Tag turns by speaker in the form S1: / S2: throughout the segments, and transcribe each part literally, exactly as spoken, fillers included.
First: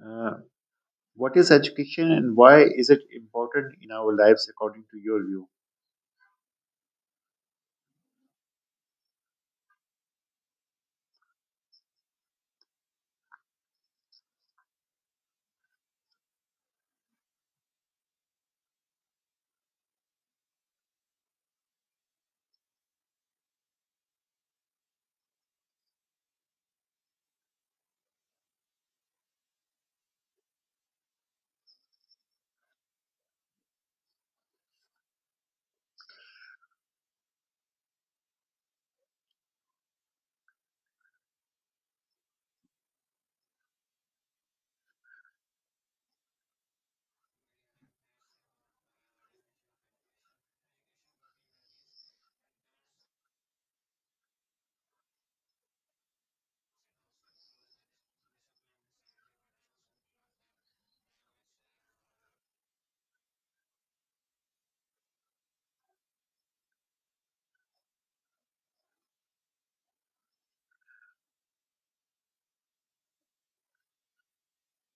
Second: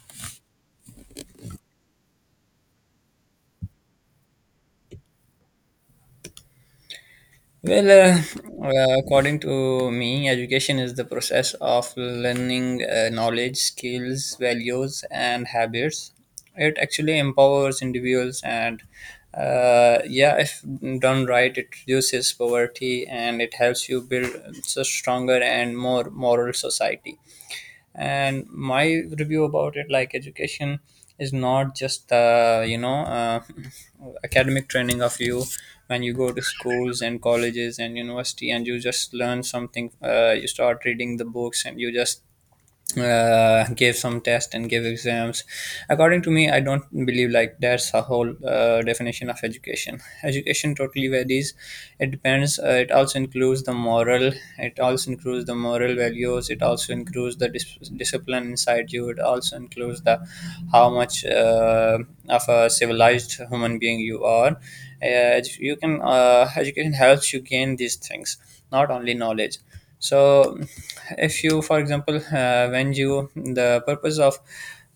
S1: Uh, what is education and why is it important in our lives according to your view?
S2: Well, uh, uh, according to me, education is the process of learning uh, knowledge, skills, values, and habits. It actually empowers individuals, and uh, yeah, if done right, it reduces poverty and it helps you build a stronger and more moral society. And my review about it, like, education is not just the you know uh, academic training of you, when you go to schools and colleges and university, and you just learn something, uh, you start reading the books, and you just uh, give some tests and give exams. According to me, I don't believe like that's a whole uh, definition of education. Education totally varies. It depends. Uh, it also includes the moral, it also includes the moral values, it also includes the dis- discipline inside you, it also includes the how much uh, of a civilized human being you are. Uh, you can uh, education helps you gain these things, not only knowledge. So if you, for example, uh, when you, the purpose of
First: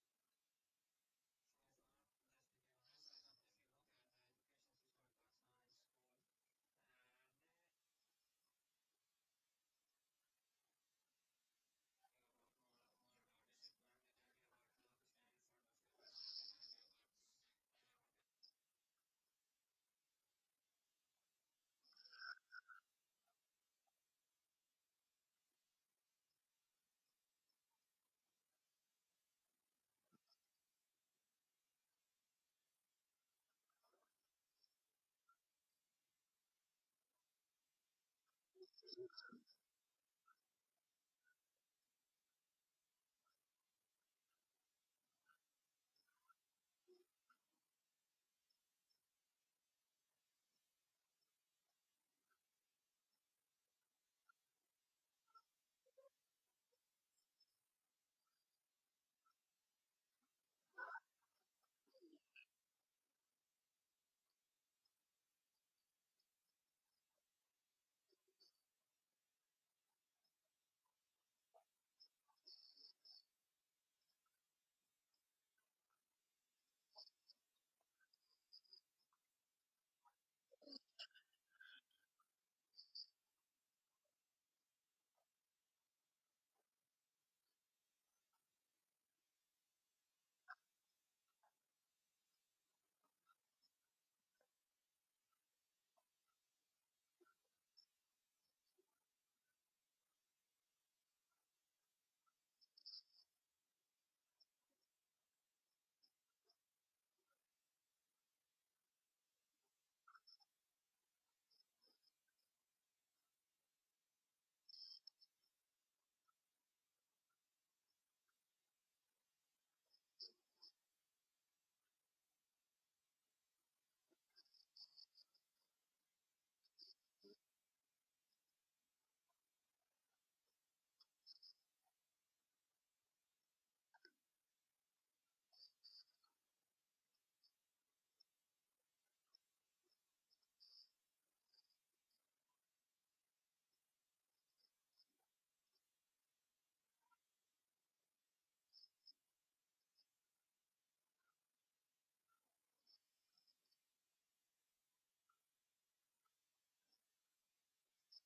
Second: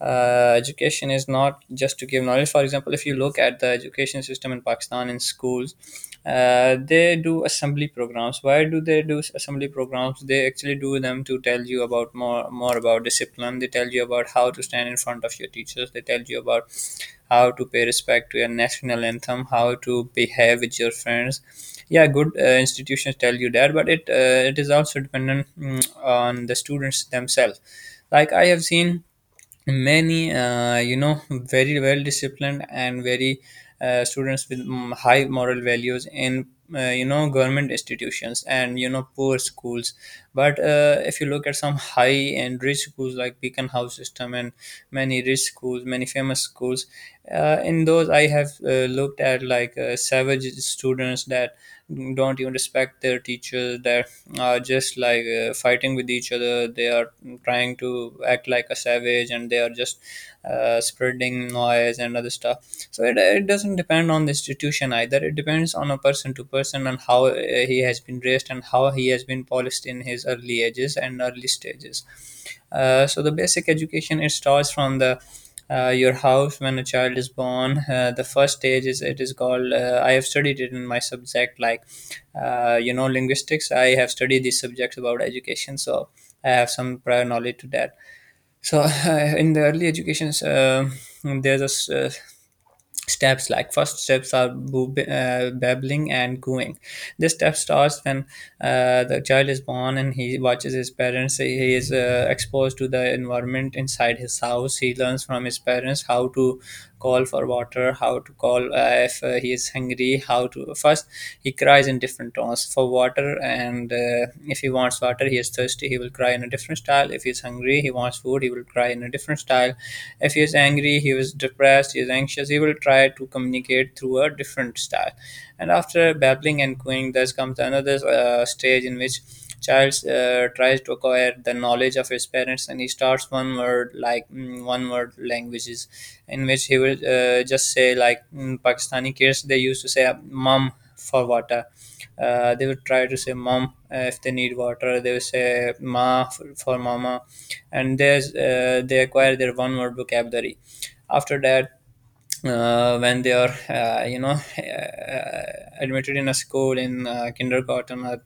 S2: uh, education is not just to give knowledge. For example, if you look at the education system in Pakistan, in schools, uh, they do assembly programs. Why do they do assembly programs? They actually do them to tell you about more more about discipline. They tell you about how to stand in front of your teachers. They tell you about how to pay respect to your national anthem, how to behave with your friends. Yeah, good uh, institutions tell you that, but it uh, it is also dependent mm, on the students themselves. Like, I have seen many uh, you know very well disciplined and very uh, students with mm, high moral values in uh, you know government institutions and you know poor schools, but uh, if you look at some high and rich schools like Beacon House System, and many rich schools, many famous schools, uh, in those I have uh, looked at, like, uh, savage students that don't even respect their teachers, that are just like uh, fighting with each other, they are trying to act like a savage, and they are just uh, spreading noise and other stuff. So it, it doesn't depend on the institution either. It depends on a person to person, and how uh, he has been raised and how he has been polished in his early ages and early stages. Uh, so the basic education, it starts from the uh, your house when a child is born. Uh, the first stage is it is called. Uh, I have studied it in my subject, like uh, you know linguistics. I have studied these subjects about education, so I have some prior knowledge to that. So in the early educations, um there's a s- uh, steps, like, first steps are boob- uh, babbling and cooing. This step starts when uh, the child is born, and he watches his parents. He is uh, exposed to the environment inside his house. He learns from his parents how to call for water, how to call, uh, if uh, he is hungry, how to first. He cries in different tones for water, and uh, if he wants water, he is thirsty, he will cry in a different style. If he is hungry, he wants food, he will cry in a different style. If he is angry, he was depressed, he is anxious, he will try to communicate through a different style. And after babbling and cooing, there comes another uh, stage in which child uh, tries to acquire the knowledge of his parents, and he starts one word, like, mm, one word languages, in which he will uh, just say, like, mm, Pakistani kids, they used to say mom for water. Uh, they would try to say mom uh, if they need water, they would say ma for, for mama. And there's uh, they acquire their one word vocabulary. After that, uh, when they are uh, you know uh, admitted in a school, in uh, kindergarten or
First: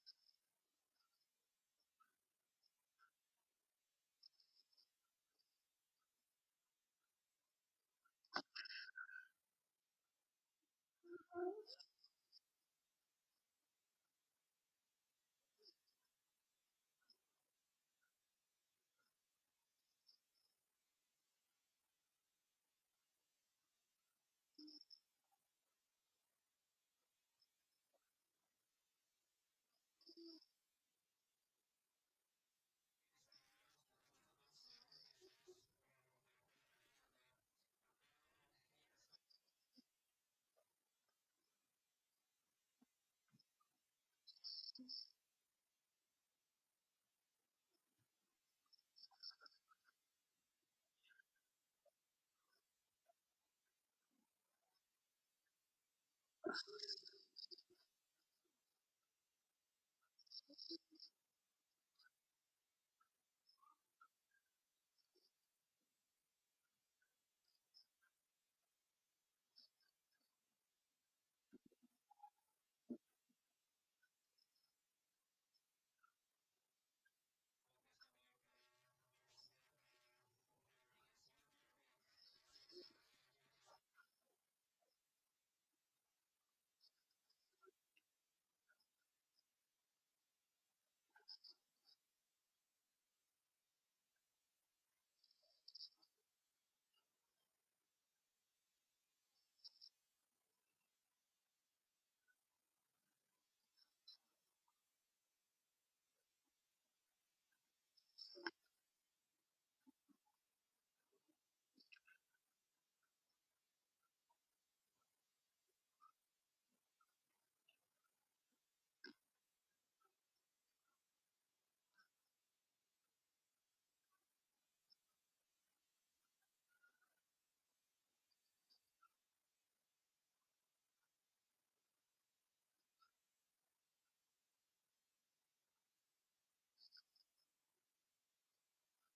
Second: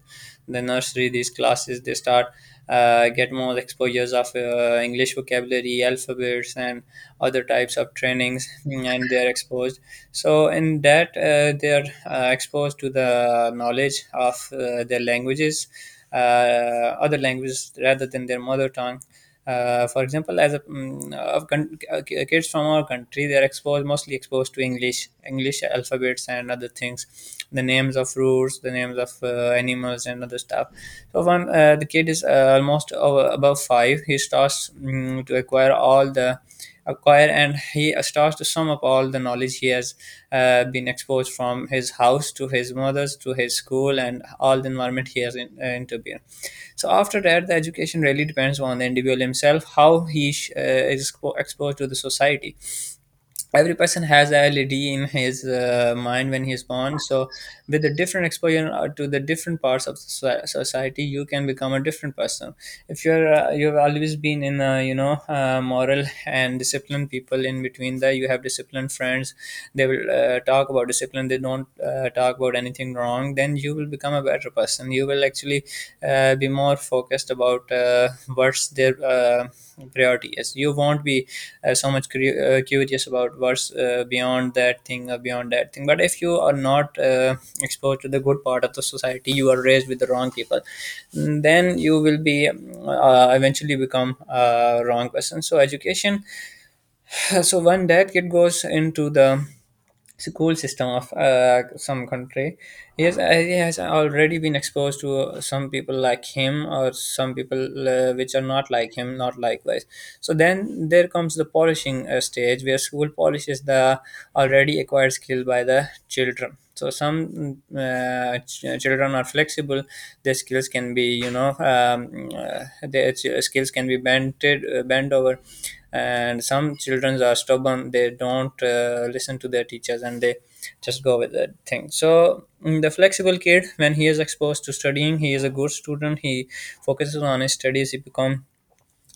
S2: the nursery, these classes, they start uh, get more exposures of uh, English vocabulary, alphabets, and other types of trainings, and they are exposed. So in that, uh, they are uh, exposed to the knowledge of uh, their languages, uh, other languages rather than their mother tongue. Uh, for example, as a, mm, of con- uh, kids from our country, they are exposed mostly exposed to english english alphabets and other things, the names of fruits, the names of uh, animals and other stuff. So when uh, the kid is uh, almost uh, above five, he starts mm, to acquire all the acquire, and he starts to sum up all the knowledge he has uh, been exposed from his house, to his mother's, to his school, and all the environment he has in, uh, intervened. So after that, the education really depends on the individual himself, how he sh- uh, is expo- exposed to the society. Every person has a led in his uh, mind when he's born. So with the different exposure uh, to the different parts of the soci- society, you can become a different person. If you're uh, you've always been in a you know uh, moral and disciplined people, in between that you have disciplined friends, they will uh, talk about discipline, they don't uh, talk about anything wrong, then you will become a better person. You will actually uh, be more focused about uh, what's their uh, priority is. You won't be uh, so much curi- uh, curious about what's uh, beyond that thing or beyond that thing. But if you are not uh, exposed to the good part of the society, you are raised with the wrong people, then you will be um, uh, eventually become a wrong person. So education. So one that kid goes into the school system of uh, some country. Yes, uh, he has already been exposed to some people like him, or some people uh, which are not like him, not likewise. So then there comes the polishing uh, stage where school polishes the already acquired skill by the children. So some uh, ch- uh, children are flexible. Their skills can be, you know um, uh, their ch- skills can be bent uh, bent over. And some children are stubborn, they don't uh, listen to their teachers, and they just go with that thing. So mm, the flexible kid, when he is exposed to studying, he is a good student, he focuses on his studies, he becomes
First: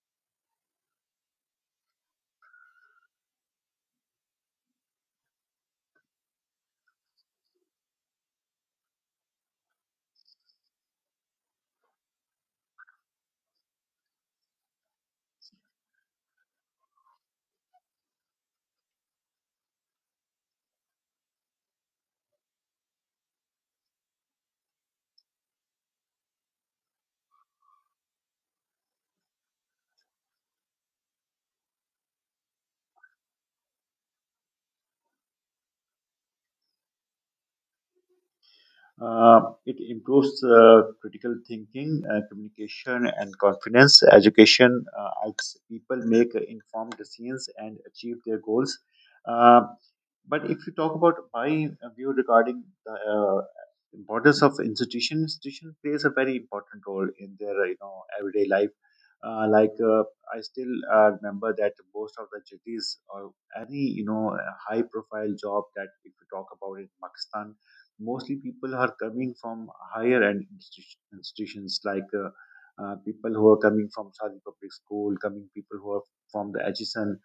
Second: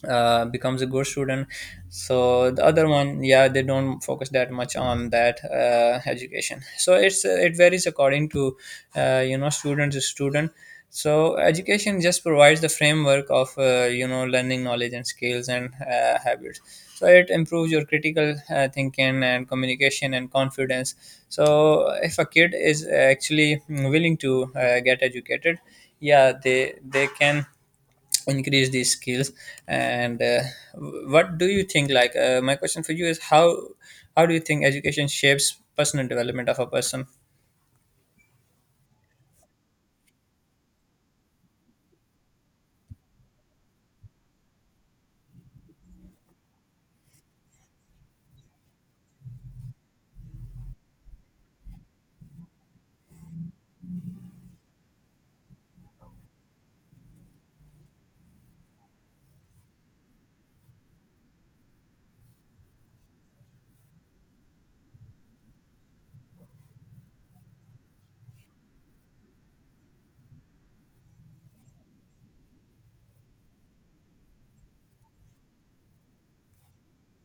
S2: uh, becomes a good student. So the other one, yeah, they don't focus that much on that uh, education. So it's uh, it varies according to uh, you know student to student. So education just provides the framework of uh, you know learning knowledge and skills and uh, habits. So it improves your critical uh, thinking and communication and confidence. So if a kid is actually willing to uh, get educated, yeah, they they can increase these skills. And uh, what do you think, like, uh, my question for you is, how how do you think education shapes personal development of a person?
S1: Uh, it improves uh, critical thinking, uh, communication, and confidence. Education uh, helps people make informed decisions and achieve their goals. Uh, but if you talk about my uh, view regarding the uh, importance of institution, institution plays a very important role in their uh, you know everyday life. Uh, like, uh, I still uh, remember that most of the cities or any you know high profile job that if you talk about in Pakistan, mostly people are coming from higher end institu- institutions like uh, uh, people who are coming from Saudi public school, coming people who are from the H S N.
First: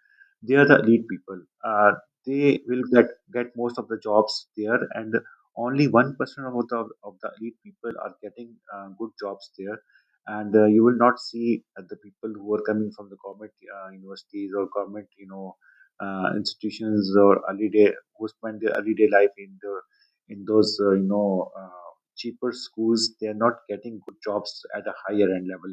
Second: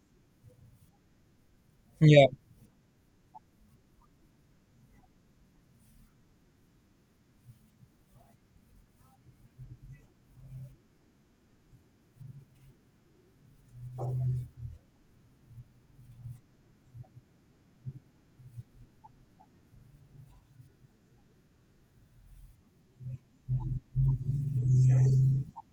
S1: They are the elite people. Uh,
S2: Yeah,
S1: they will get get most of the jobs there, and only one percent of the of the elite people are getting uh, good jobs there. And uh, you will not see uh, the people who are coming from the government uh, universities or government, you know, uh, institutions or early day, who spend their early day life in the in those uh, you know uh, cheaper schools. They are not getting good jobs at a higher end level,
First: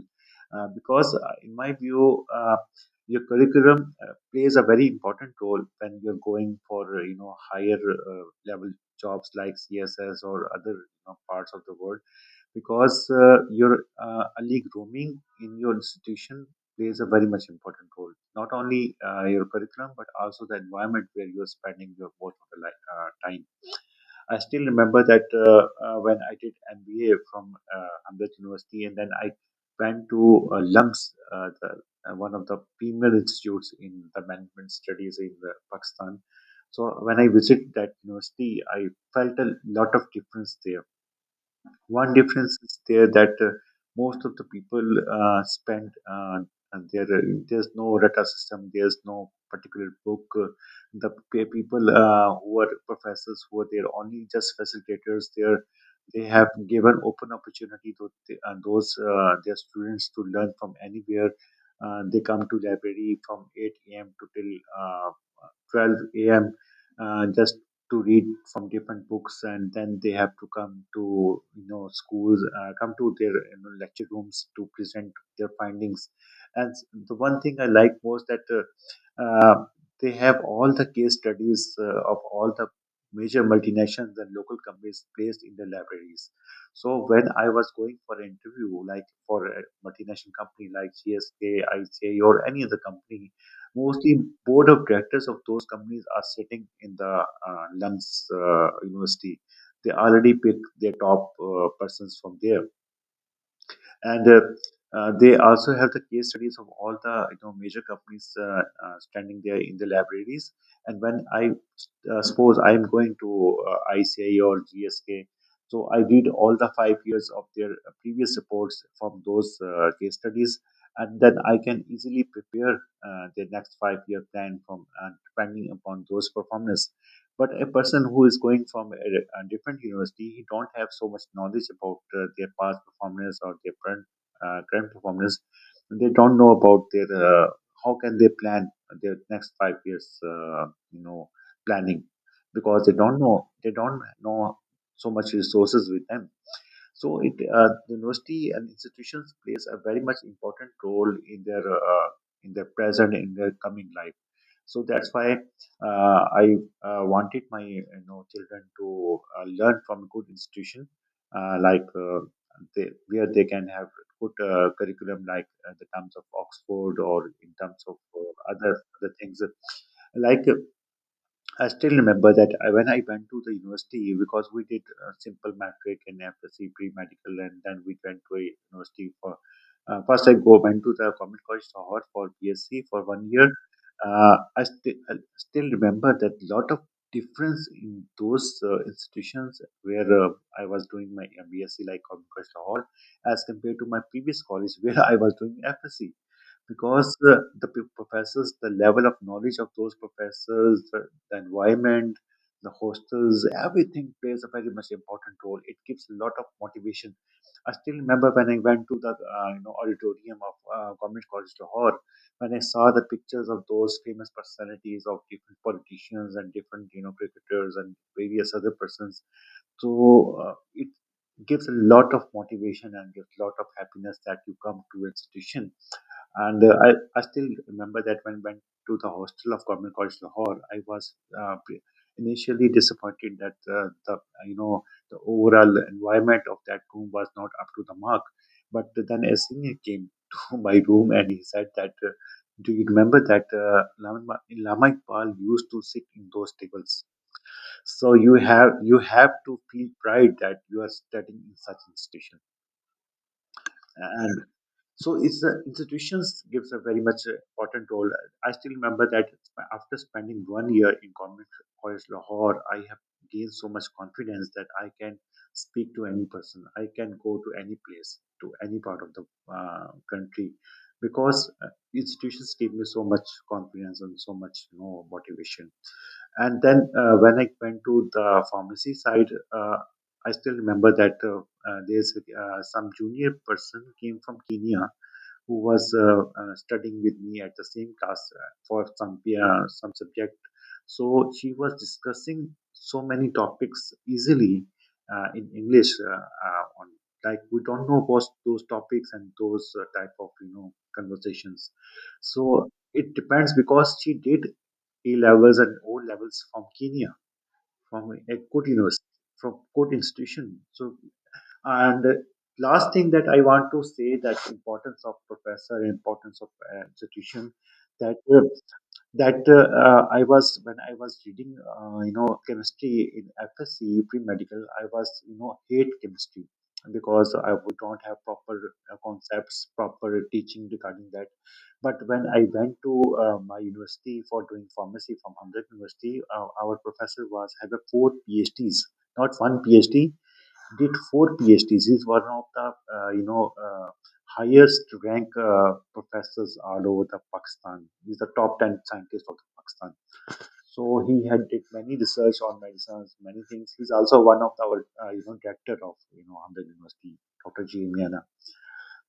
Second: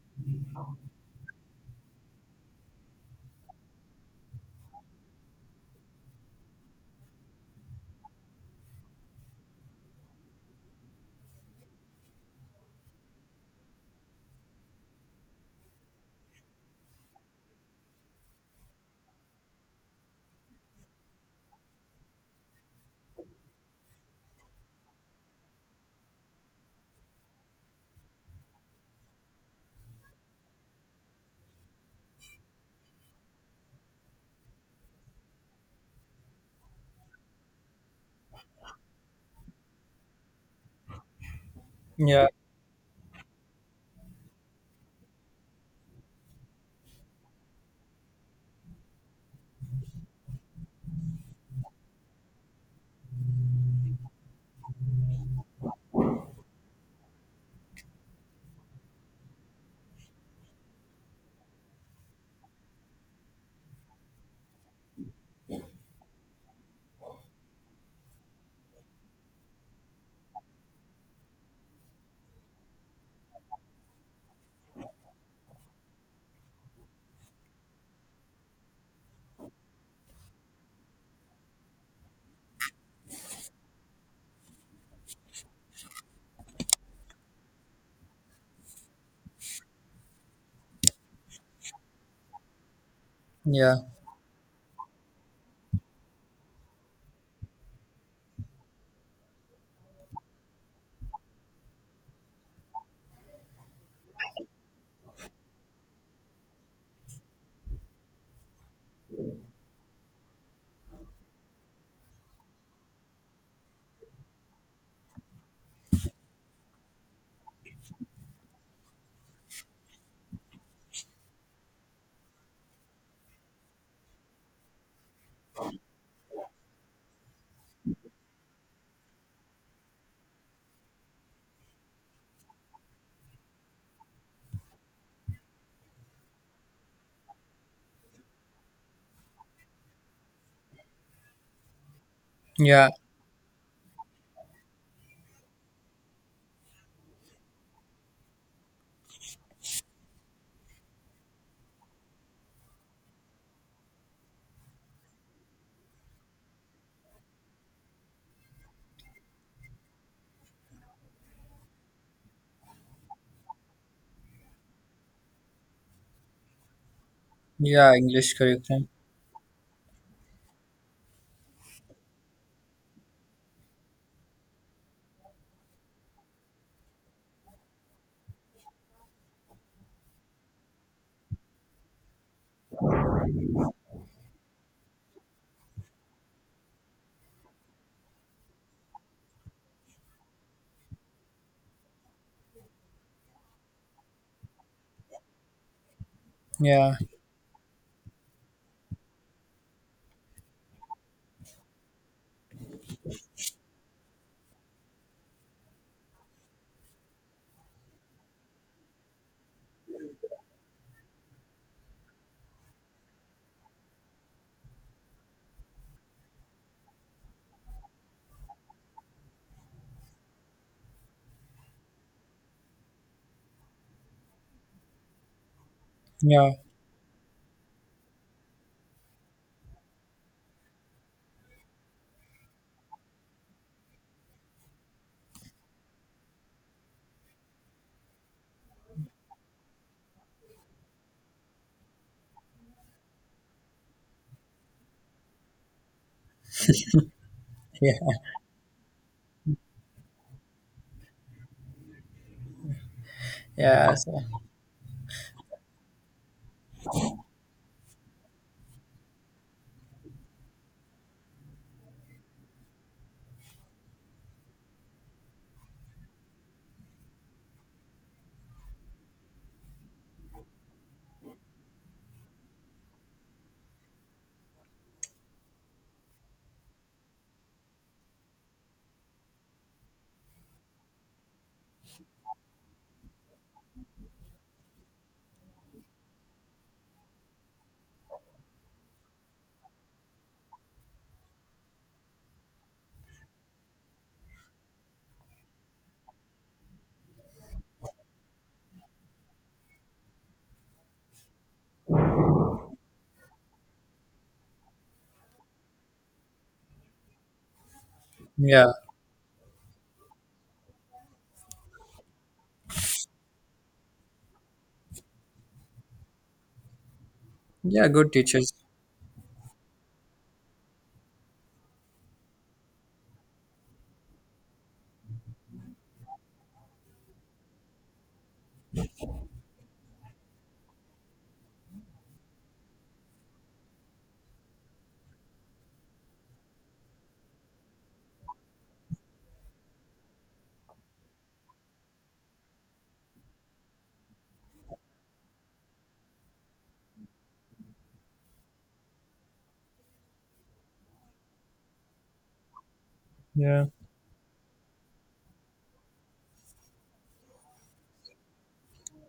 S1: uh, because uh, in my view, uh, your curriculum uh, plays a very important role when you're going for uh, you know higher uh, level jobs like C S S or other, you know, parts of the world, because uh, your uh, early grooming in your institution plays a very much important role, not only uh, your curriculum but also the environment where you're spending your most of the li- uh, time. I still remember that, uh, uh, when I did M B A from uh, Amrit University, and then I went to uh, LUMS, uh, the, uh, one of the premier institutes in the management studies in uh, Pakistan. So when I visited that university, I felt a lot of difference there. One
S2: yeah,
S1: difference is there that, uh, most of the people uh, spend, uh, and there, uh, there's no reta system, there's no particular book. Uh, the pe- people uh, who are professors who are there only just facilitators. They're they have given open opportunity to th- uh, those uh, their students to learn from anywhere. Uh, they come to library from eight a m to till uh, twelve a m. Uh, just to read from different books, and then they have to come to you know schools, uh, come to their, you know, lecture rooms, to present their findings. And s- the one thing I like was that, uh, uh, they have all the case studies uh, of all the major multinationals and local companies placed in the libraries. So when I was going for an interview, like for a multinational company like csk ica or any other company,
S2: yeah,
S1: mostly board of directors of those companies are sitting in the uh, London's uh, university. They already pick their top uh, persons from there, and uh, uh, they also have the case studies of all the you know major companies uh, uh, standing there in the libraries. And when I, uh, suppose I am going to uh, I C I or G S K. So I read all the five years of their previous reports from those uh, case studies, and then I can easily prepare uh, their next five-year plan from, uh, depending upon those performance. But a person who is going from a, a different university, he don't have so much knowledge about uh, their past performance or their current uh, current performance. They don't know about their, uh, how can they plan their next five years. Uh, you know Planning, because
S2: yeah.
S1: they don't know they don't know so much resources with them. So it uh, the university and institutions plays a very much important role in their, uh, in their present, in their coming life. So that's why uh, I uh, wanted my you know children to uh, learn from good institution, uh, like uh, they, where they can have good uh, curriculum, like uh, the terms of Oxford or in terms
S2: Yeah,
S1: of
S2: English
S1: uh, other
S2: curriculum.
S1: other things. Like, I still remember that, I- when I went to the university, because we did a simple matric and F S C pre-medical, and then we went to a university for, uh, first I go went to the Government College Lahore for B S C for one year. Uh, I, sti- I still remember that lot of difference in those uh, institutions where, uh, I was doing my B S C, like Government College Lahore, as compared to my previous college where I was doing F S C.
S2: Yeah,
S1: Because uh, the p- professors, the level of knowledge of those professors, the, the environment, the hostels, everything plays a very much important role. It gives a lot of motivation. I still remember when I went to the uh, you know auditorium of uh, Government College Lahore, when I saw the pictures of those famous personalities of different politicians and different you know cricketers and various other persons. So uh, it gives a lot of motivation and gives a lot of happiness that you come to institution.
S2: yeah,
S1: And uh, I, I still remember that when I went to the hostel of Government College Lahore, I was uh, pre- initially disappointed that uh, the uh, you know the overall environment of that room was not up to the mark. But then a senior came to my room and he said that, uh, "Do you remember that, uh, Lama, Lama Iqbal used to sit in those tables?
S2: yeah,
S1: So you have you have to feel pride that you are studying in such institution."
S2: yeah. So-
S1: So it's the institutions gives a very much uh, important role. I still remember that, sp- after spending one year in Government College Lahore, I have gained so much confidence that I can speak to any person. I can go to any place, to any part of the uh, country, because uh, institutions gave me so much confidence and so much, you know, motivation. And then uh, when I went to the pharmacy side, uh, I still remember that, uh, uh, there's uh, some junior person came from Kenya who was uh, uh, studying with me at the same class uh, for some uh, some subject. So she was discussing so many topics easily, uh, in English. Uh, uh, on, like, we don't know those those topics and those uh, type of you know conversations. So it depends, because she did A levels and O levels from Kenya, from a good
S2: yeah,
S1: university, from good institution. So, and the last thing that I want to say, that importance of professor, importance of uh, institution.
S2: yeah. Good
S1: That uh,
S2: teachers.
S1: that uh, uh, I was, when I was reading, uh, you know, chemistry in F S C pre medical. I was, you know hate chemistry, because I would not have proper uh, concepts, proper teaching regarding that. But when I went to uh, my university for doing pharmacy from Hamdard University, uh, our professor was had a four P H Ds, not one P H D, did four P H Ds. He's one of the uh, you know uh, highest rank uh, professors all over the Pakistan. He's the top ten scientist of Pakistan. So he had did many research on medicines, many
S2: Yeah.
S1: things. He's also one of our uh, you know director of you know Hamdard University, doctor G. Miana.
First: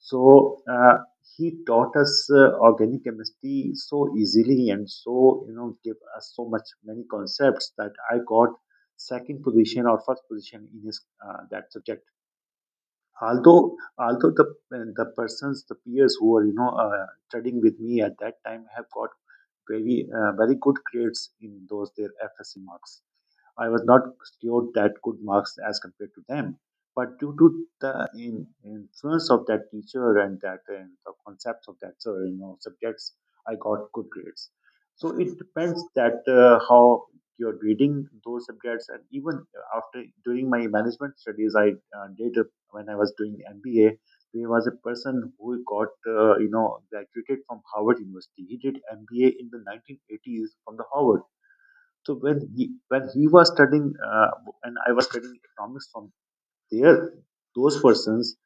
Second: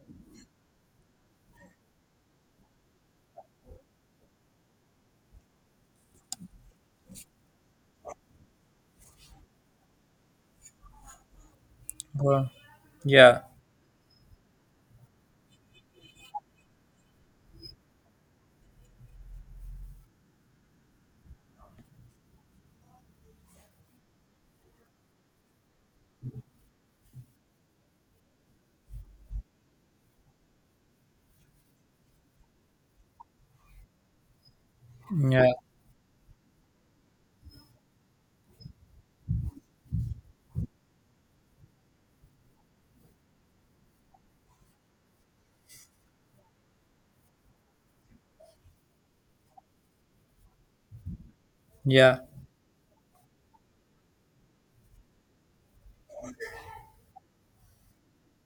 S1: So uh, he taught us uh, organic chemistry so easily, and so you know give us so much many concepts that I got second position or first position in his uh, that subject.
S2: Well, yeah,
S1: Although although the the persons, the peers who are you know uh, studying with me at that time have got very uh, very good grades in those their F S C marks. I was not secured that good marks as compared to them. But due to the in, influence of that teacher and that, uh, the concepts of that uh, you know subjects, I got good grades. So it
S2: yeah,
S1: depends that, uh, how you're reading those subjects. And even after, during my management studies, I uh, did uh, when I was doing M B A. There was a person who got, uh, you know graduated from Harvard University. He did M B A in the nineteen eighties from the Harvard. So
S2: yeah.
S1: when he when he was studying, uh, and I was studying economics from there, those persons,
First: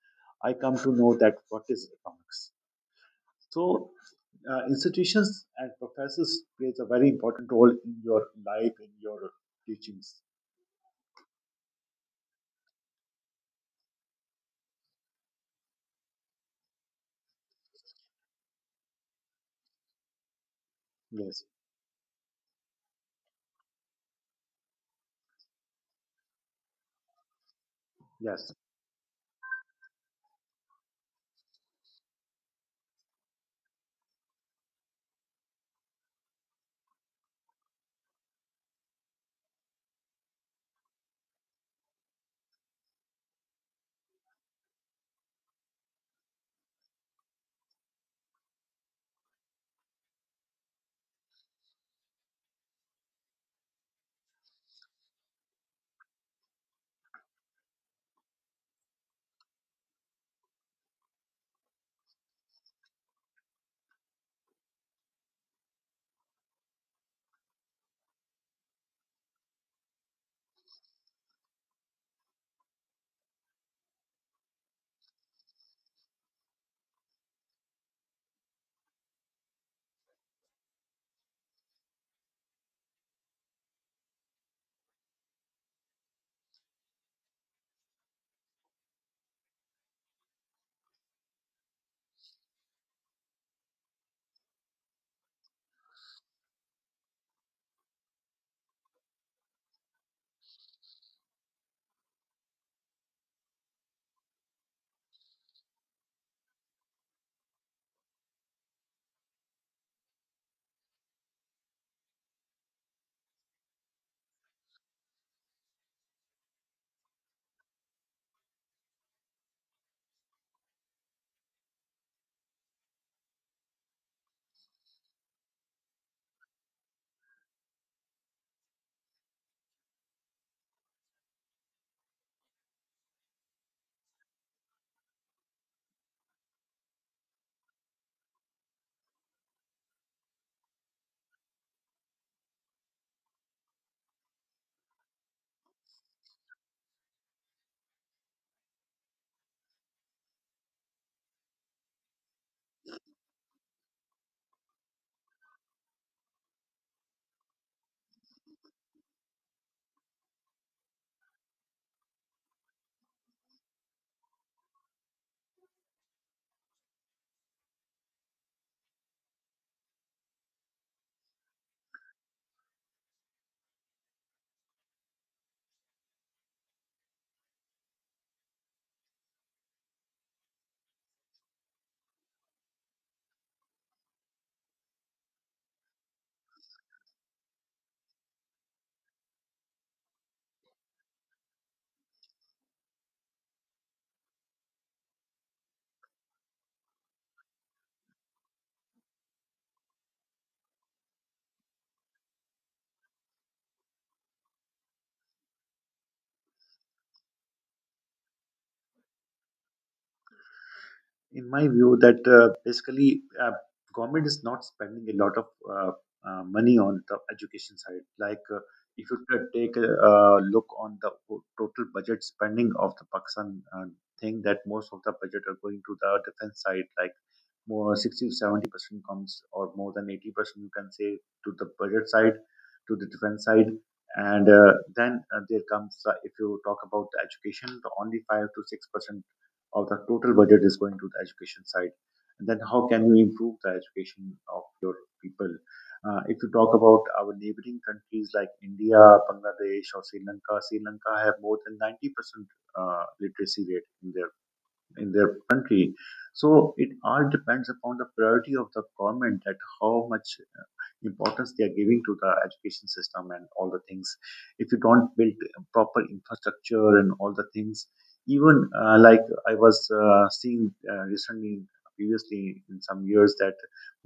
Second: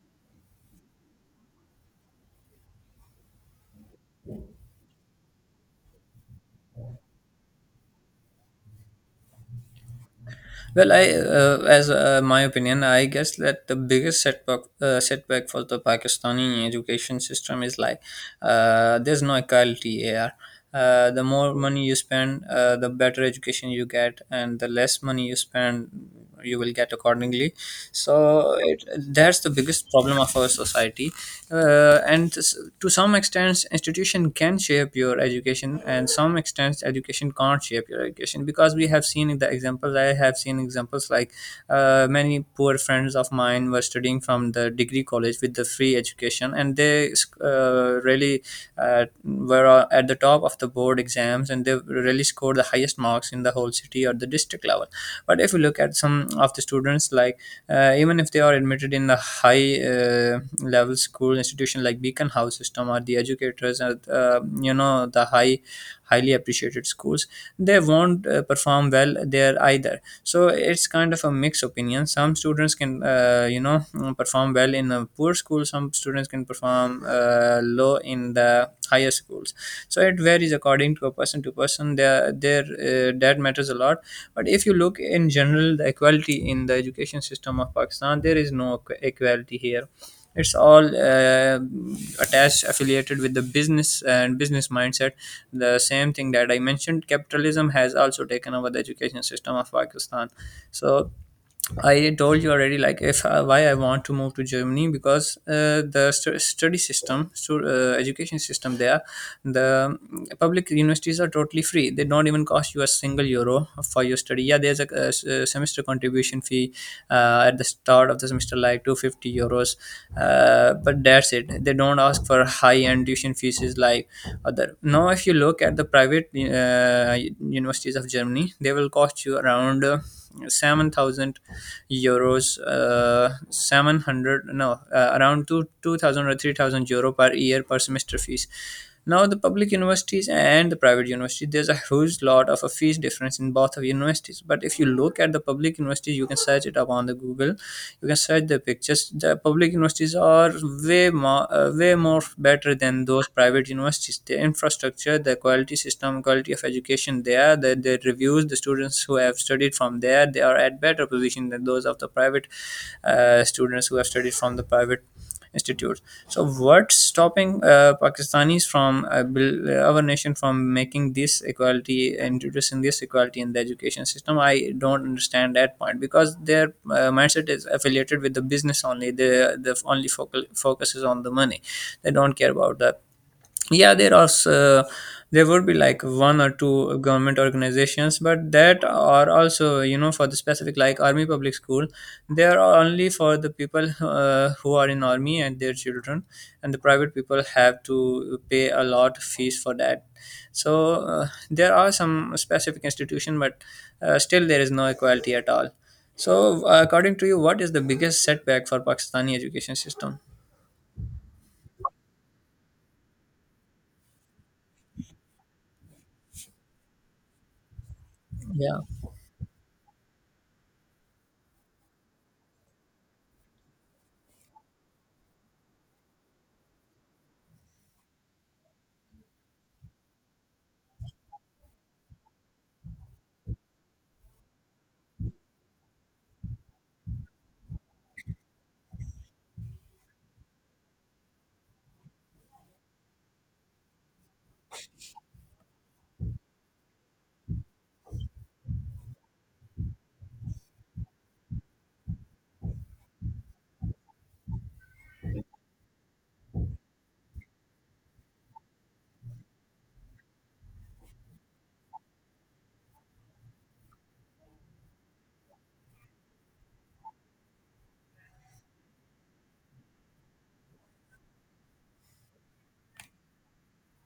S1: I come to know that what is economics. So, uh, institutions and professors plays a very important role in your life, in your teachings.
S2: Well, I, uh, as uh, my opinion, I guess that the biggest setback uh, setback for the Pakistani education system is, like, uh, there's no equality here. Uh, the
S1: Yes,
S2: more money you spend, uh, the better education you get, and the less money you spend, you will get accordingly.
S1: yes.
S2: So it, that's the biggest problem of our society. Uh, and s- to some extent, institution can shape your education, and some extent, education can't shape your education, because we have seen the examples, I have seen examples, like, uh, many poor friends of mine were studying from the degree college with the free education, and they and they uh, really uh, were uh, at the top of the board exams, and they really scored the highest marks in the whole city or the district level. But if you look at some of the students, like, uh, even if they are admitted in the high uh, level school institution like Beacon House System or the Educators, or uh, you know the high highly appreciated schools, they won't uh, perform well there either. So it's kind of a mixed opinion. Some students can, uh, you know mm, perform well in a poor school, some students can perform uh, low in the higher schools. So it varies according to a person to person. There there, uh, that matters a lot. But if you look in general, the equality in the education system of Pakistan, there is no equ- equality here. It's all uh, attached, affiliated with the business and business mindset. The same thing that I mentioned, capitalism has also taken over the education system of Pakistan. So I told you already, like, if uh, why I want to move to Germany, because uh, The stu- study system, stu- uh, education system there, the mm, public universities are totally free. They don't even cost you a single euro for your study. Yeah, there's a, a s- a semester contribution fee uh, at the start of the semester, like two hundred fifty euros, uh, but that's it. They don't ask for high end tuition fees like other. Now, if you look at the private uh, universities of Germany, they will cost you around. Uh, seven thousand euros, uh, seven hundred no, uh, around two, 2000 or three thousand euro per year per semester fees. Now, the public universities and the private university, there's a huge lot of a fees difference in both of universities. But if you look at the public universities, you can search it up on the Google. You can search at the pictures, the public universities are way more uh, way more better than those private universities. The infrastructure, the quality system, quality of education there, the, the reviews, the students who have studied from there, they are at better position than those of the private uh, students who have studied from the private Institutes. So, what's stopping uh, Pakistanis from uh, bil- our nation from making this equality, introducing this equality in the education system? I don't understand that point because their uh, mindset is affiliated with the business only. The the only focal, focus is on the money. They don't care about the yeah there are s- uh, there would be like one or two government organizations but that are also you know for the specific like army public school. They are only for the people uh, who are in army and their children, and the private people have to pay a lot of fees for that. So uh, there are some specific institution but uh, still there is no equality at all. So uh, according to you what is the biggest setback for Pakistani education system?
S1: In my view, that uh, basically, uh, government is not spending a lot of uh, uh, money on the education side, like uh,
S2: Yeah,
S1: if you ta- take a uh, look on the o- total budget spending of the Pakistan uh, thing, that most of the budget are going to the defense side, like more sixty to seventy percent comes, or more than eighty percent you can say, to the budget side, to the defense side. And uh, then uh, there comes, uh, if you talk about the education, the only five to six percent of the total budget is going to the education side. And then how can you improve the education of your people? Uh, if you talk about our neighboring countries like India, Bangladesh, or Sri Lanka. Sri Lanka have more than ninety percent uh, literacy rate in their in their country. So it all depends upon the priority of the government, that how much uh, importance they are giving to the education system and all the things. If you don't build proper infrastructure and all the things, even uh, like, I was uh, seeing uh, recently, previously in some years, that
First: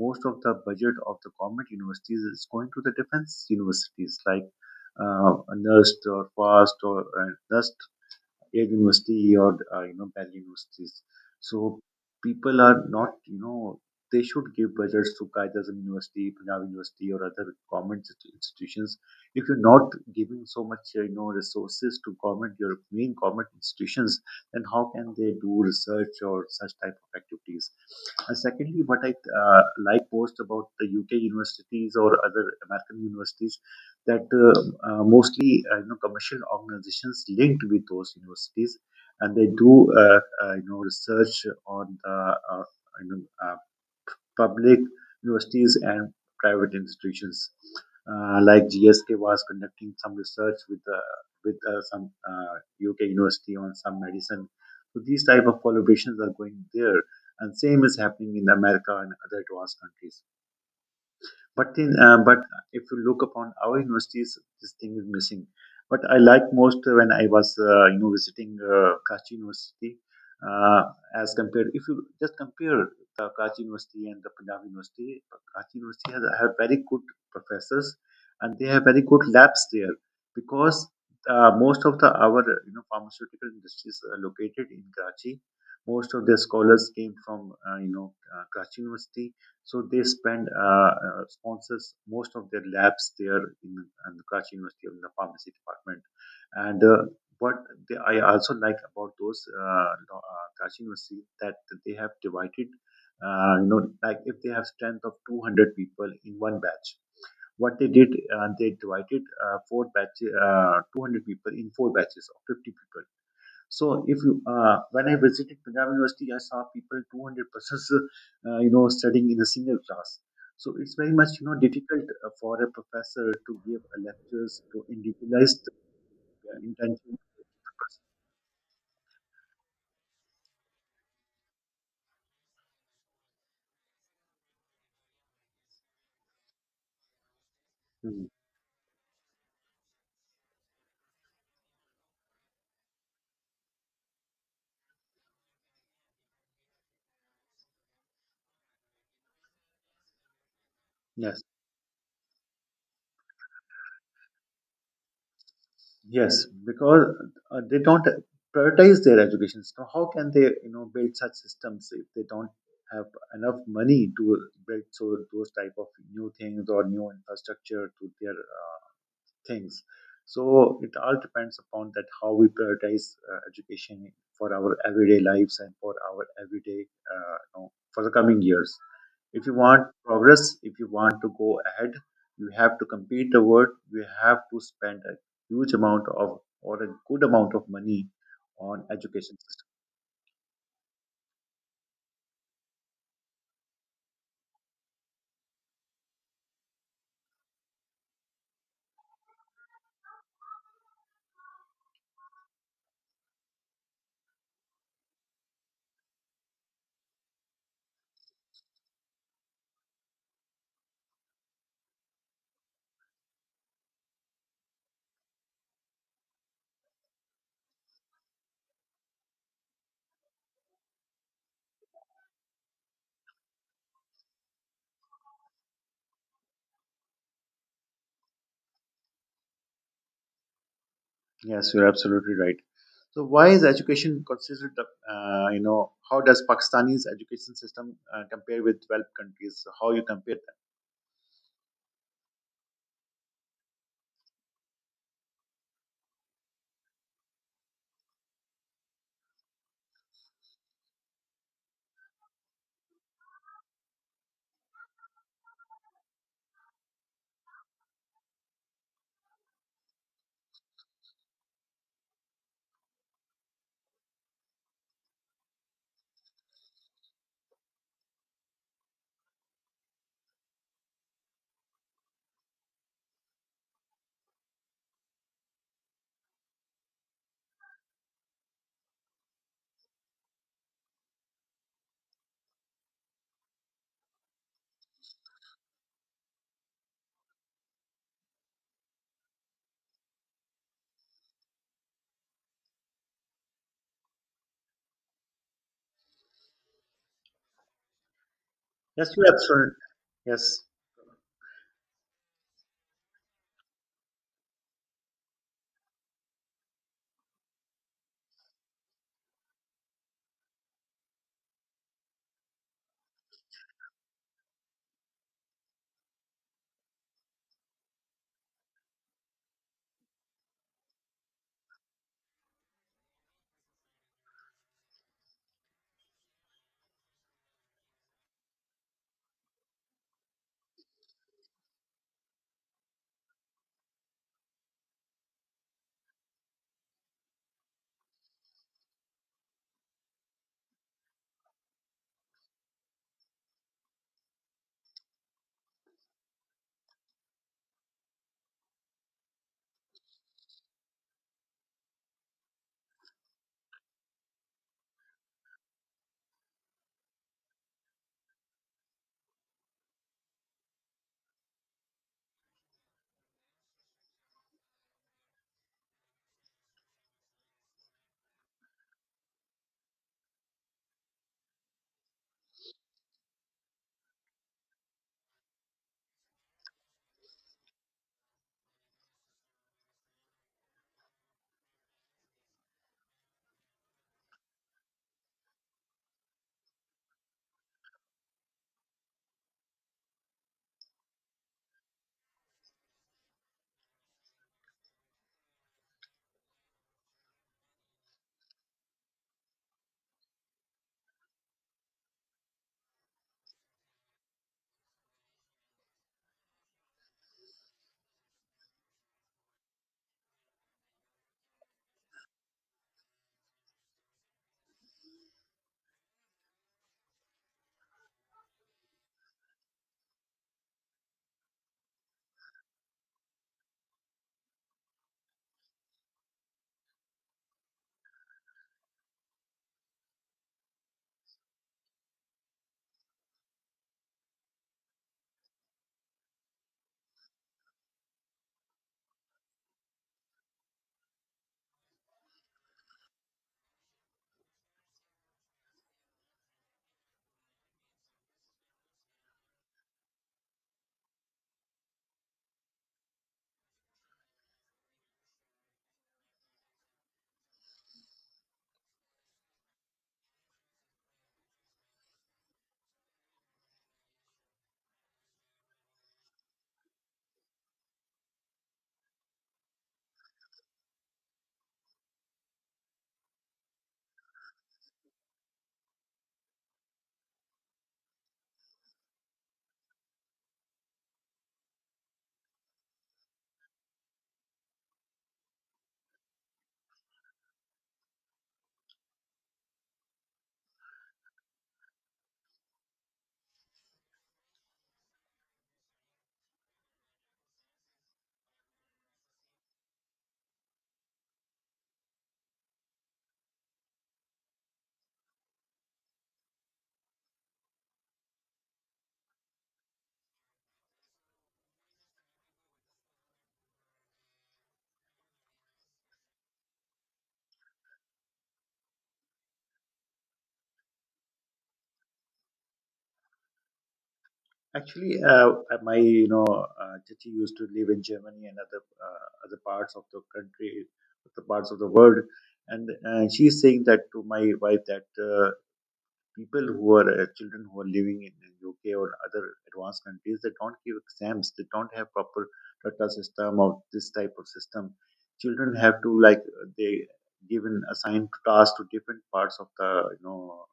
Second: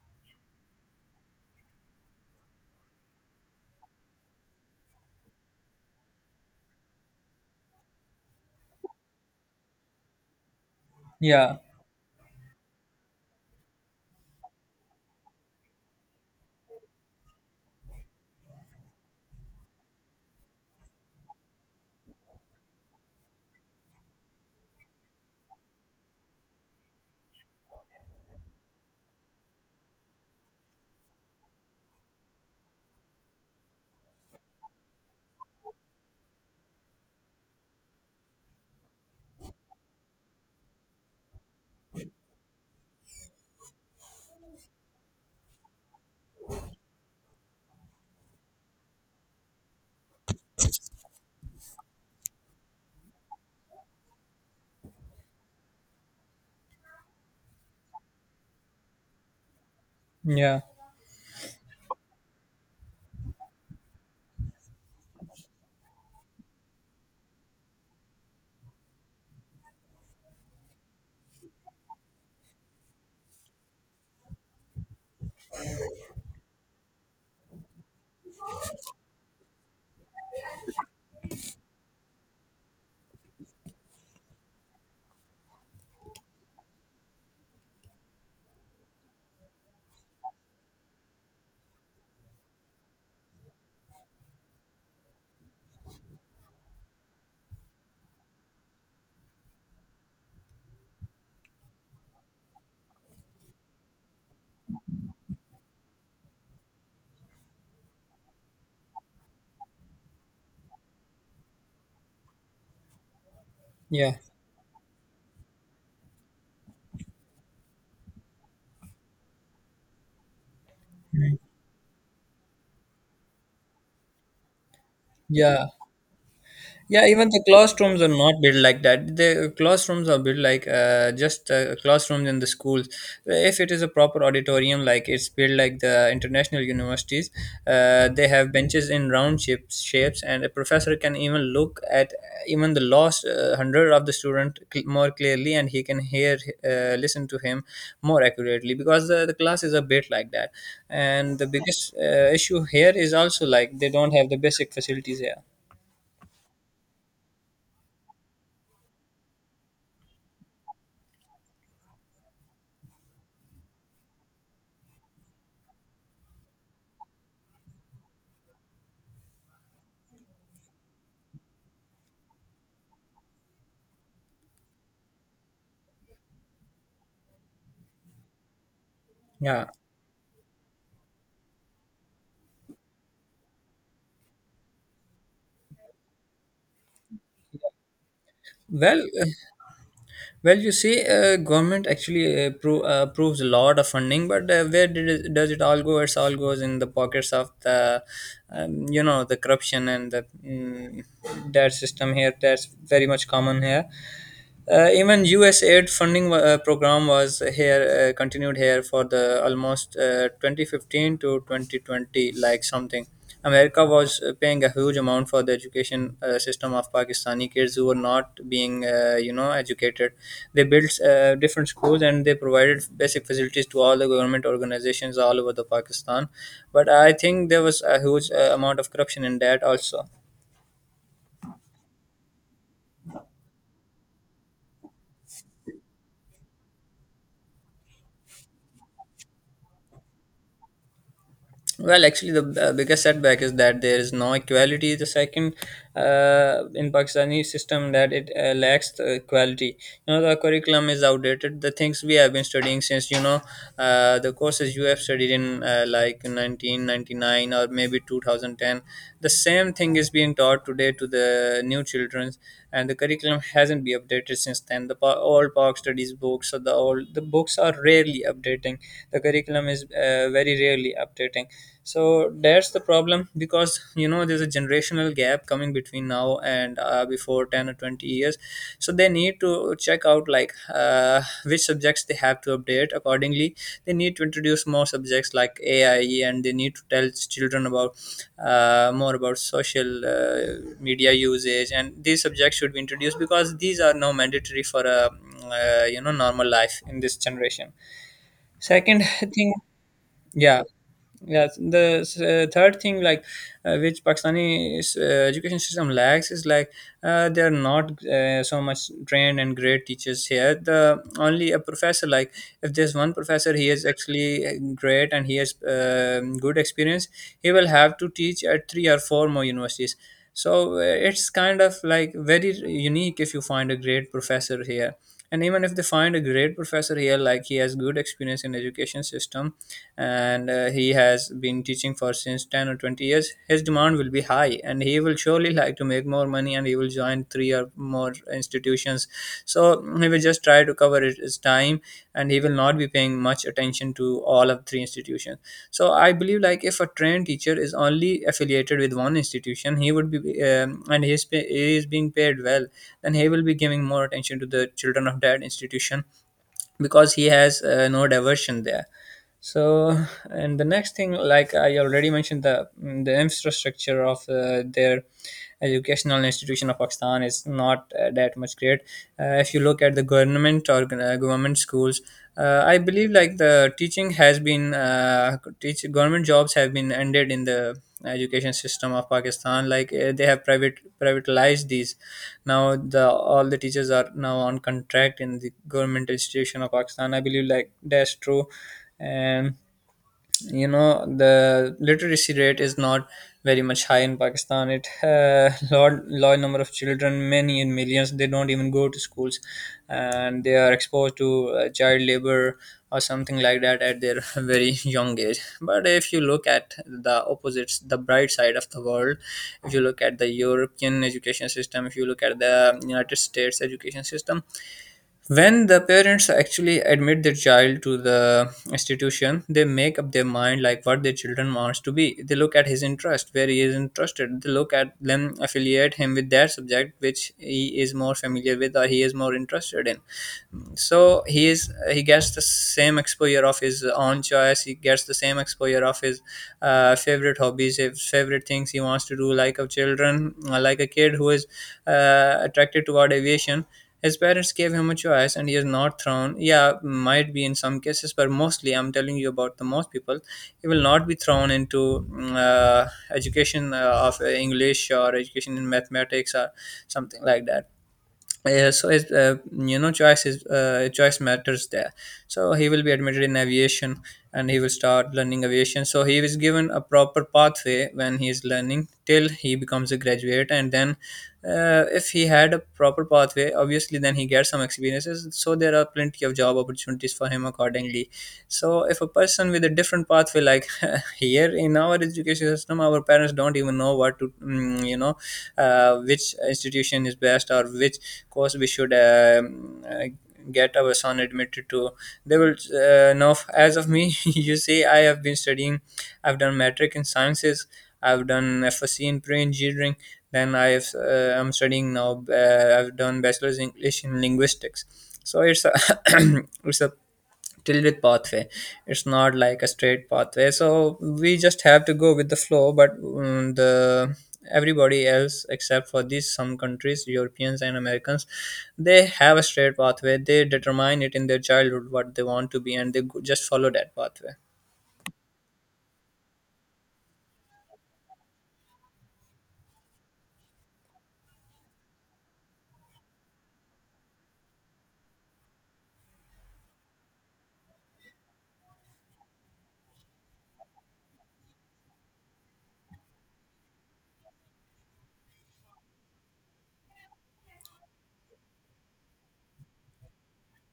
S1: most of the budget of the government universities is going to the defense universities, like uh, NUST or FAST or uh, NUST, air university, or uh, you know bell universities.
S2: yeah,
S1: So people are not, you know they should give budgets to Qaeda Azam University, Punjab University, or other government inst- institutions. If you're not giving so much, uh, you know, resources to government, your main government institutions, then how can they do research or such type of activities? And secondly, what I uh, like most about the U K universities or other American universities, that uh, uh, mostly, uh, you know commercial organizations linked with those universities, and they do uh, uh, you know research on the uh, you know uh, public universities and private institutions. Uh, like, G S K was conducting some research with uh, with uh, some uh, U K university on some medicine. So these type of collaborations are going there, and same is happening in America and other advanced countries.
S2: yeah,
S1: But in, uh, but if you look upon our universities, this thing is missing. But I like most when I was uh, you know visiting uh, Karachi University, uh, as compared. If you just compare the Karachi University and the Punjab University, Karachi University has have very good professors, and they have very good labs there, because uh, most of the our you know pharmaceutical industries are located in Karachi. Most of their scholars came from uh, you know uh, Karachi University, so they spend uh, uh, sponsors most of their labs there in, in the Karachi University, in the pharmacy department. And uh, what they, I also like about those uh, lo- uh, Karachi University, that they have divided, uh, you know, like, if they have strength of two hundred people in one batch. What they did, uh, they divided uh, four batches, uh, two hundred people in four batches of fifty people. So
S2: yeah,
S1: if you uh, when I visited Punjab University, I saw people two hundred persons, uh, you know, studying in a single class. So it's very much, you know difficult uh, for a professor to give a lectures, to individualize
S2: yeah.
S1: the uh,
S2: Yeah,
S1: intention
S2: even the
S1: of.
S2: classrooms are not built like that. The classrooms are built like uh, just uh, classrooms in the schools. If it is a proper auditorium, like it's built like the international universities, uh,
S1: Hmm.
S2: they have benches in round shapes, shapes, and a professor can even look at even the last uh, hundred of the student cl- more clearly, and he can hear, uh, listen to him more accurately because the, the class is a bit like that. And
S1: Yes,
S2: the biggest uh, issue here is also like they don't have the basic facilities here.
S1: yes, because uh, they don't prioritize their education. So how can they you know build such systems, if they don't have enough money to build so those type of new things or new infrastructure to their uh, things. So it all depends upon that how we prioritize uh, education for our everyday lives, and for our everyday, uh, you know, for the coming years. If you
S2: Yeah.
S1: want progress, if you want to go ahead, you have to compete the world. You have to spend a huge amount of, or a good amount of money on
S2: Well, uh,
S1: education system.
S2: well, you see, uh, government actually uh, pro- uh, approves a lot of funding, but uh, where did it, does it all go? It all goes in the pockets of the, um, you know, the corruption and the mm, that system here. That's very much common here. Uh, even U S aid funding uh, program was here uh, continued here for the almost uh, twenty fifteen to twenty twenty, like something. America was uh, paying a huge amount for the education uh, system of Pakistani kids who were not being, uh, you know, educated. They built uh, different schools and they provided basic facilities to all the government organizations all over the Pakistan. But I think there was a huge uh, amount of corruption in that also.
S1: Yes, you're absolutely right. So why is education considered, the, uh, you know, how does Pakistani's education system uh, compare with twelve countries? So, how you compare.
S2: Well, actually, the uh, biggest setback is that there is no equality. The second, uh, in Pakistani system, that it uh, lacks the equality. You know, the curriculum is outdated. The things we have been studying since you know, uh, the courses you have studied in uh, like nineteen ninety-nine or maybe two thousand ten, the same thing is being taught today to the new children, and the curriculum hasn't been updated since then. The pa- old Pak studies books or the old the books are rarely updating. The curriculum is is uh, very rarely updating. So that's the problem because you know there's a generational gap coming between now and uh, before ten or twenty years. So they need to check out like uh, which subjects they have to update accordingly. They need to introduce more subjects like AI and they need to tell children about uh, more about social uh, media usage, and these subjects should be introduced because these are now mandatory for a uh, you know normal life in this generation. Second
S1: Yes, you're
S2: thing,
S1: absolutely.
S2: yeah.
S1: Yes,
S2: Yes, the uh, third thing, like uh, which Pakistani uh, education system lacks, is like uh, they are not uh, so much trained and great teachers here. The only a professor, like if there's one professor, he is actually uh, great and he has um good experience. He will have to teach at three or four more universities. So uh, it's kind of like very unique if you find a great professor here, and even if they find a great professor here like he has good experience in education system, and uh, he has been teaching for since ten or twenty years, his demand will be high and he will surely like to make more money and he will join three or more institutions. So he will just try try to cover it his time, and he will not be paying much attention to all of three institutions. So I believe like if a trained teacher is only affiliated with one institution he would be, um, and he is, pay, he is being paid well, then he will be giving more attention to the children of that institution because he has uh, no diversion there. So and the next thing like I already mentioned the mm, the infrastructure of uh, their educational institution of Pakistan is not uh, that much great. Uh, if you look at the government or uh, government schools, uh, I believe like the teaching has been uh, teach government jobs have been ended in the education system of Pakistan like uh, they have private privatized these. Now the all the teachers are now on contract in the government institution of Pakistan, I believe like that's true. And you know the literacy rate is not very much high in Pakistan. It uh, large, large number of children many in millions, they don't even go to schools, and they are exposed to uh, child labor or something like that at their very young age. But if you look at the opposites, the bright side of the world, if you look at the European education system, if you look at the United States education system, when the parents actually admit their child to the institution they make up their mind like what their children wants to be. They look at his interest where he is interested. They look at them, affiliate him with that subject which he is more familiar with or he is more interested in. So he is he gets the same exposure of his own choice. He gets the same exposure of his uh, favorite hobbies, his favorite things he wants to do. Like a children uh, like a kid who is uh, attracted toward aviation, his parents gave him a choice and he is not thrown. Yeah might be in some cases but mostly I'm telling you about the most people. He will not be thrown into mm, uh, education uh, of English or education in mathematics or something like that. uh, so it's, uh, you know choice is uh, choice matters there. So he will be admitted in aviation and he will start learning aviation. So he is given a proper pathway when he is learning till he becomes a graduate, and then uh, if he had a proper pathway obviously then he gets some experiences. So there are plenty of job opportunities for him accordingly. So if a person with a different pathway, like here in our education system our parents don't even know what to mm, you know uh, which institution is best or which course we should um, uh, get our son admitted to. They will uh, know as of me. You see I have been studying, I've done metric in sciences, I've done fsc in pre-engineering. Then I have uh, I'm studying now uh, I've done bachelor's english in linguistics. So it's a it's a filled with pathway. It's not like a straight pathway. So we just have to go with the flow. But um, the everybody else except for these some countries Europeans and Americans, they have a straight pathway. They determine it in their childhood what they want to be and they go- just follow that pathway.
S1: actually, uh, uh, my, you know, uh, Chichi used to live in Germany and other, uh, other parts of the country, other parts of the world, and uh, she's saying that to my wife, that uh, people who are uh, children who are living in the U K or other advanced countries, they don't give exams, they don't have proper Tata system or this type of system. Children have to, like, they given assigned tasks to different parts of the, you know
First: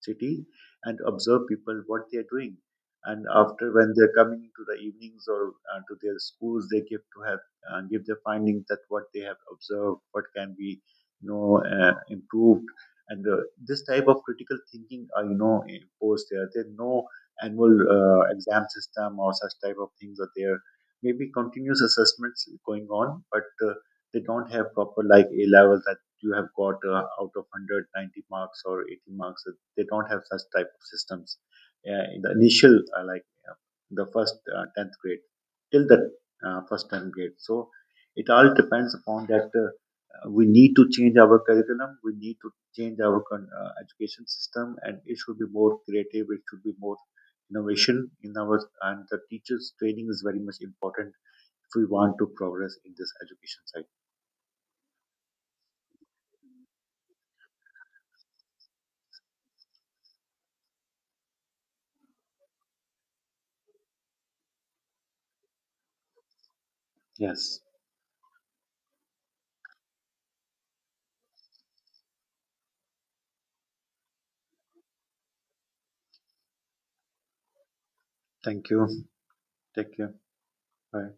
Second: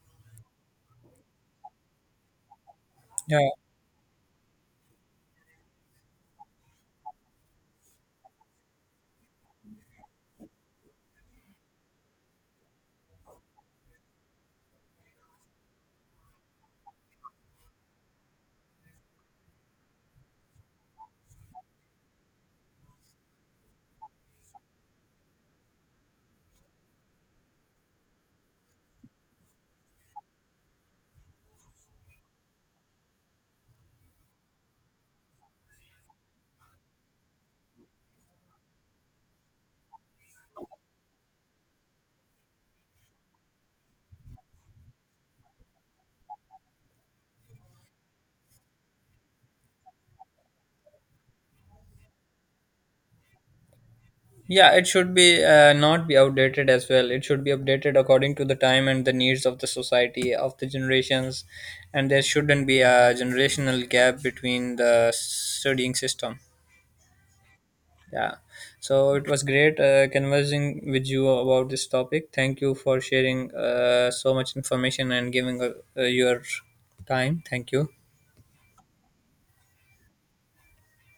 S1: city, and observe people what they are doing. And
S2: Yeah.
S1: after, when they're coming to the evenings or uh, to their schools, they give to have uh, give their findings that what they have observed, what can be you know uh, improved, and uh, this type of critical thinking are, you know imposed there. There's no annual uh, exam system, or such type of things are there. Maybe continuous assessments going on, but uh, they don't have proper, like, A levels, that you have got uh, out of one hundred ninety marks or eighty marks. Uh, they don't have such type of systems uh, in the initial, uh, like uh, the first uh, tenth grade, till the uh, first tenth grade. So it all depends upon that, uh, uh, we need to change our curriculum, we need to change our con- uh, education system, and it should be more creative, it should be more innovation in our. And the teachers training is very much important if we want to progress in this education side.
S2: Yeah, it should be uh, not be outdated as well. It should be updated according to the time and the needs of the society of the generations, and there shouldn't be a generational gap between the studying system.
S1: Yes.
S2: Yeah. So it was great uh, conversing with you about this topic. Thank you for sharing uh, so much information and giving uh, uh, your time. Thank you.
S1: Thank you. Take care. Bye.